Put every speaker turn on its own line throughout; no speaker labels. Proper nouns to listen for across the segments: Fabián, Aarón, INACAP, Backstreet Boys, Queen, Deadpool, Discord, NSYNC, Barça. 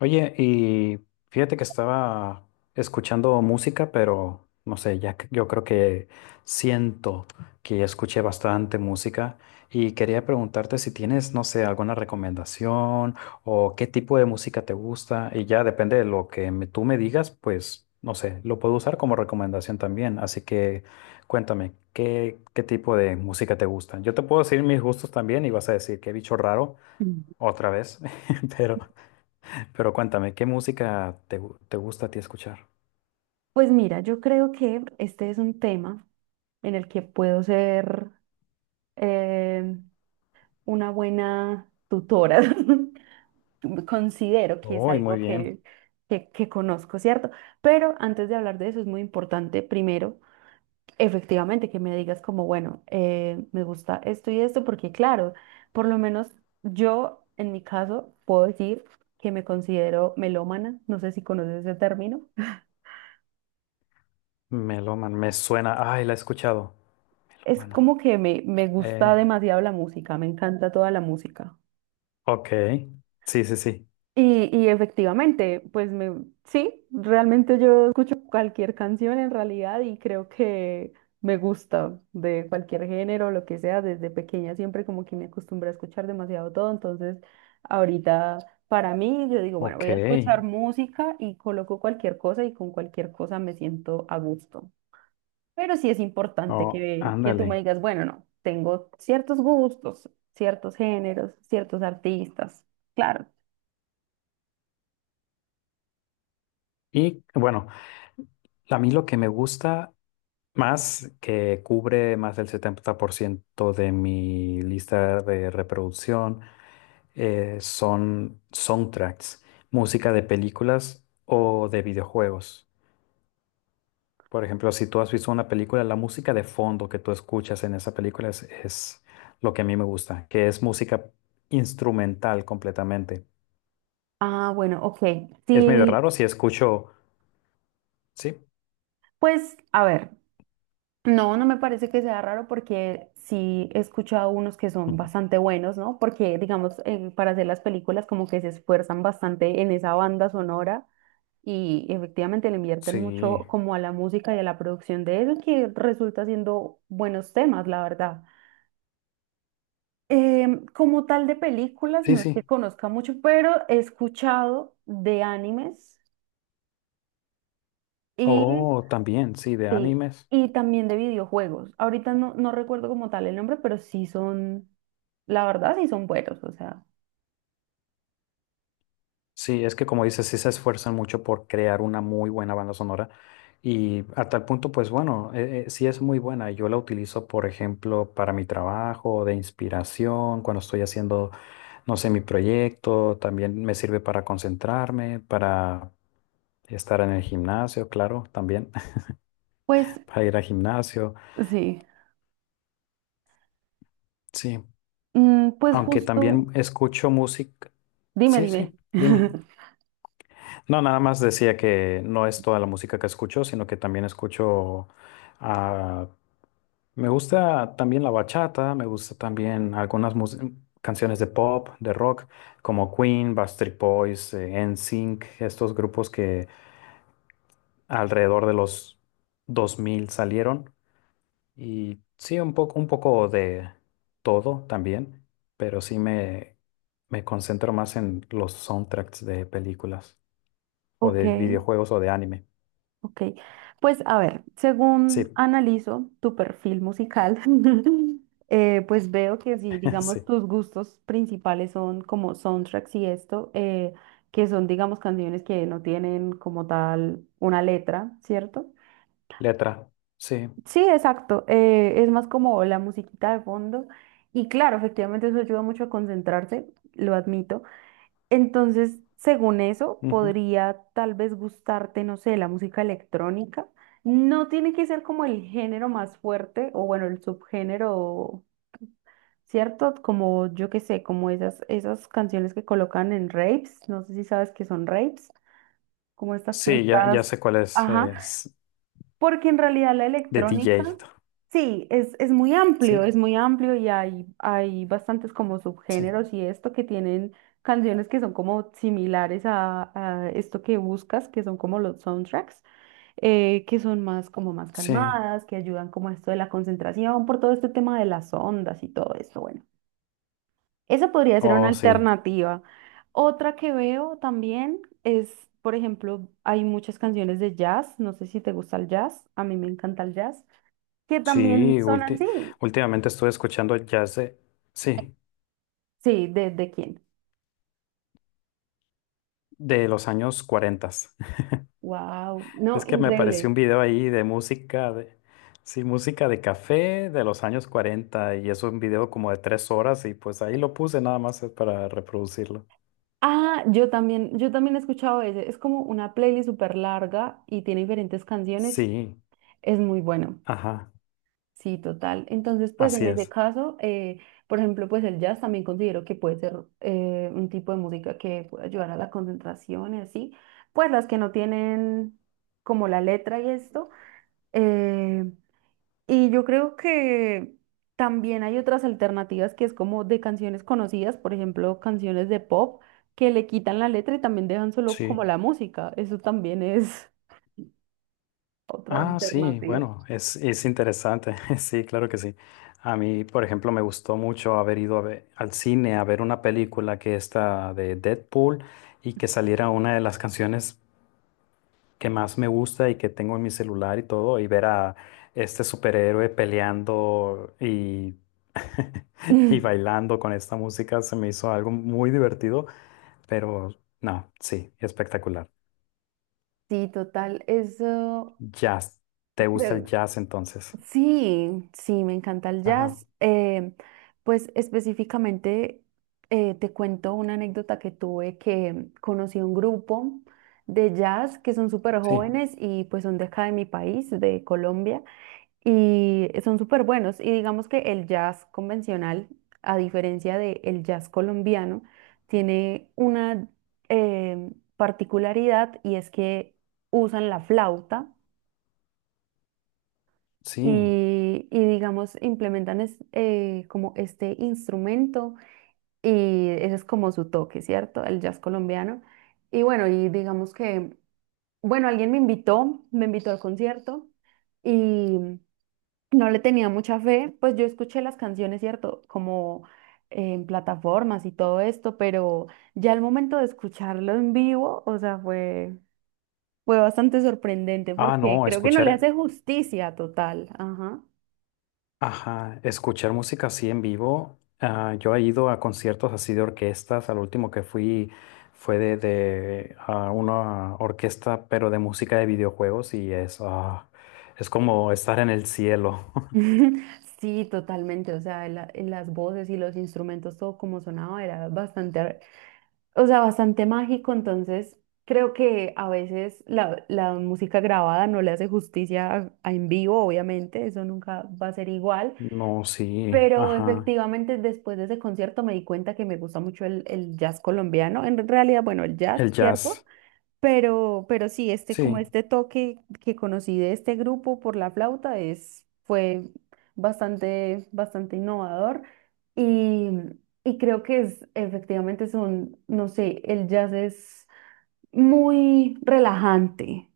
Oye, y fíjate que estaba escuchando música, pero no sé, yo creo que siento que escuché bastante música y quería preguntarte si tienes, no sé, alguna recomendación o qué tipo de música te gusta y ya depende de lo que tú me digas, pues no sé, lo puedo usar como recomendación también, así que cuéntame, ¿qué tipo de música te gusta? Yo te puedo decir mis gustos también y vas a decir qué bicho raro
Mm.
otra vez, pero... Pero cuéntame, ¿qué música te gusta a ti escuchar?
Pues mira, yo creo que este es un tema en el que puedo ser eh, una buena tutora. Considero que es
Uy,
algo
muy bien.
que conozco, ¿cierto? Pero antes de hablar de eso es muy importante, primero, efectivamente, que me digas como, bueno, me gusta esto y esto, porque claro, por lo menos yo, en mi caso, puedo decir que me considero melómana, no sé si conoces ese término.
Meloman, me suena. Ay, la he escuchado.
Es
Melómano.
como que me gusta
Eh,
demasiado la música, me encanta toda la música.
ok. Sí, sí, sí.
Y efectivamente, pues realmente yo escucho cualquier canción en realidad y creo que me gusta de cualquier género, lo que sea, desde pequeña siempre como que me acostumbré a escuchar demasiado todo, entonces ahorita para mí yo digo, bueno,
Ok.
voy a escuchar música y coloco cualquier cosa y con cualquier cosa me siento a gusto. Pero sí es importante
Oh,
que tú me
ándale.
digas, bueno, no, tengo ciertos gustos, ciertos géneros, ciertos artistas. Claro.
Y bueno, a mí lo que me gusta más, que cubre más del 70% de mi lista de reproducción, son soundtracks, música de películas o de videojuegos. Por ejemplo, si tú has visto una película, la música de fondo que tú escuchas en esa película es lo que a mí me gusta, que es música instrumental completamente.
Ah, bueno, ok.
Es medio
Sí,
raro si escucho, sí,
pues a ver, no me parece que sea raro porque sí he escuchado unos que son
ujú,
bastante buenos, ¿no? Porque, digamos, para hacer las películas como que se esfuerzan bastante en esa banda sonora y efectivamente le invierten
sí,
mucho como a la música y a la producción de eso que resulta siendo buenos temas, la verdad. Como tal de películas,
sí,
no es que
sí.
conozca mucho, pero he escuchado de animes y,
Oh, también, sí, de
sí,
animes.
y también de videojuegos. Ahorita no recuerdo como tal el nombre, pero sí son, la verdad, sí son buenos. O sea,
Sí, es que como dices, sí se esfuerzan mucho por crear una muy buena banda sonora y a tal punto, pues bueno, sí es muy buena. Yo la utilizo, por ejemplo, para mi trabajo, de inspiración, cuando estoy haciendo no sé, mi proyecto, también me sirve para concentrarme, para estar en el gimnasio, claro, también
pues
para ir al gimnasio.
sí.
Sí,
Mm, pues
aunque
justo,
también escucho música.
dime,
Sí,
dime.
sí, dime. No, nada más decía que no es toda la música que escucho, sino que también escucho, ah, me gusta también la bachata, me gusta también canciones de pop, de rock, como Queen, Backstreet Boys, NSYNC, estos grupos que alrededor de los 2000 salieron y sí, un poco de todo también, pero sí me concentro más en los soundtracks de películas o
Ok.
de videojuegos o de anime.
Ok, pues a ver, según
Sí,
analizo tu perfil musical, pues veo que si, digamos,
sí.
tus gustos principales son como soundtracks y esto, que son, digamos, canciones que no tienen como tal una letra, ¿cierto?
Letra, sí.
Sí, exacto, es más como la musiquita de fondo y claro, efectivamente eso ayuda mucho a concentrarse, lo admito. Entonces, según eso,
Ujú.
podría tal vez gustarte, no sé, la música electrónica. No tiene que ser como el género más fuerte o bueno, el subgénero, ¿cierto? Como yo qué sé, como esas canciones que colocan en raves, no sé si sabes que son raves, como estas
Sí, ya
fiestas,
sé cuál es,
ajá,
es
porque en realidad la
de
electrónica,
DJ.
sí,
Sí,
es muy amplio y hay bastantes como
sí,
subgéneros y esto que tienen canciones que son como similares a esto que buscas, que son como los soundtracks, que son más como más
sí.
calmadas, que ayudan como a esto de la concentración, por todo este tema de las ondas y todo esto, bueno. Esa podría ser una
Oh, sí.
alternativa. Otra que veo también es, por ejemplo, hay muchas canciones de jazz, no sé si te gusta el jazz, a mí me encanta el jazz, que también
Sí,
son así.
últimamente estuve escuchando jazz de, sí,
Sí, de quién?
de los años 40.
Wow, no,
Es que me apareció
increíble.
un video ahí de música, de, sí, música de café de los años 40 y es un video como de 3 horas y pues ahí lo puse nada más para reproducirlo.
Ah, yo también he escuchado ese. Es como una playlist súper larga y tiene diferentes canciones.
Sí,
Es muy bueno.
ajá,
Sí, total. Entonces, pues en
así
ese
es,
caso, por ejemplo, pues el jazz también considero que puede ser un tipo de música que puede ayudar a la concentración y así. Pues las que no tienen como la letra y esto. eh, y yo creo que también hay otras alternativas que es como de canciones conocidas, por ejemplo, canciones de pop que le quitan la letra y también dejan solo como
sí.
la música. Eso también es otra
Ah, sí,
alternativa.
bueno, es interesante, sí, claro que sí. A mí, por ejemplo, me gustó mucho haber ido a al cine a ver una película que está de Deadpool y que saliera una de las canciones que más me gusta y que tengo en mi celular y todo, y ver a este superhéroe peleando y, y bailando con esta música se me hizo algo muy divertido, pero no, sí, espectacular.
Sí, total. Eso
Jazz. ¿Te gusta el
creo.
jazz entonces?
Sí, sí, me encanta el
Ajá,
jazz. Pues específicamente te cuento una anécdota que tuve que conocí un grupo de jazz que son súper
sí,
jóvenes y pues son de acá de mi país, de Colombia, y son súper buenos. Y digamos que el jazz convencional, a diferencia del jazz colombiano, tiene una eh, particularidad y es que usan la flauta
sí.
y, digamos, como este instrumento y ese es como su toque, ¿cierto? El jazz colombiano. Y bueno, y digamos que, bueno, me invitó al concierto y no le tenía mucha fe, pues yo escuché las canciones, ¿cierto? Como en plataformas y todo esto, pero ya al momento de escucharlo en vivo, o sea, fue bastante sorprendente
Ah,
porque
no,
creo que no le
escuchar.
hace justicia total. Ajá.
Ajá, escuchar música así en vivo. Ah, yo he ido a conciertos así de orquestas. Al último que fui fue de, una orquesta, pero de música de videojuegos y es como estar en el cielo.
Sí, totalmente. O sea, las voces y los instrumentos, todo como sonaba, o sea, bastante mágico. Entonces, creo que a veces la música grabada no le hace justicia a en vivo, obviamente, eso nunca va a ser igual.
No, sí,
Pero
ajá.
efectivamente, después de ese concierto me di cuenta que me gusta mucho el jazz colombiano. En realidad, bueno, el jazz,
El
¿cierto?
jazz.
Pero sí, este, como
Sí,
este toque que conocí de este grupo por la flauta es, fue bastante, bastante innovador y, y creo que es, efectivamente son, no sé, el jazz es muy relajante,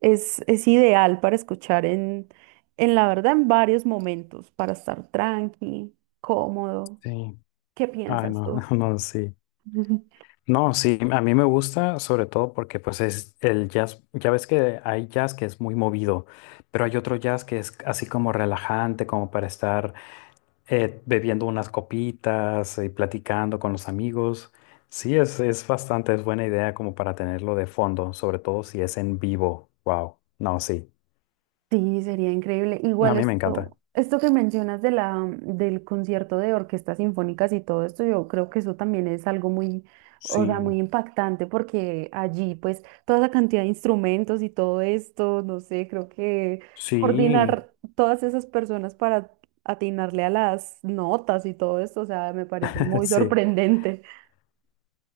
es ideal para escuchar en la verdad, en varios momentos, para estar tranqui, cómodo.
sí.
¿Qué
Ay,
piensas
no,
tú?
no, sí. No, sí, a mí me gusta sobre todo porque pues es el jazz, ya ves que hay jazz que es muy movido, pero hay otro jazz que es así como relajante, como para estar bebiendo unas copitas y platicando con los amigos. Sí, es bastante, es buena idea como para tenerlo de fondo, sobre todo si es en vivo. Wow. No, sí.
Sí, sería increíble.
A
Igual
mí me encanta.
esto, esto que mencionas de la, mm, del concierto de orquestas sinfónicas y todo esto, yo creo que eso también es algo muy, o sea,
Sí,
muy impactante porque allí pues toda esa cantidad de instrumentos y todo esto, no sé, creo que
sí,
coordinar todas esas personas para atinarle a las notas y todo esto, o sea, me parece muy
sí.
sorprendente.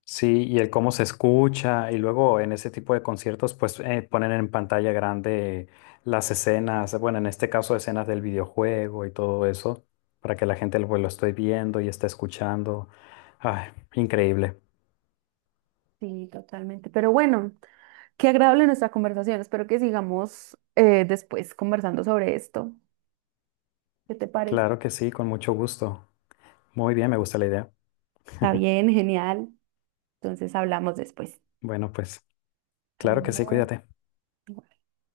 Sí, y el cómo se escucha, y luego en ese tipo de conciertos, pues ponen en pantalla grande las escenas, bueno, en este caso escenas del videojuego y todo eso, para que la gente lo esté viendo y esté escuchando. Ay, increíble.
Sí, totalmente. Pero bueno, qué agradable nuestra conversación. Espero que sigamos después conversando sobre esto. ¿Qué te parece?
Claro que sí, con mucho gusto. Muy bien, me gusta la idea.
Está bien, genial. Entonces hablamos después.
Bueno, pues claro que sí,
Adiós.
cuídate.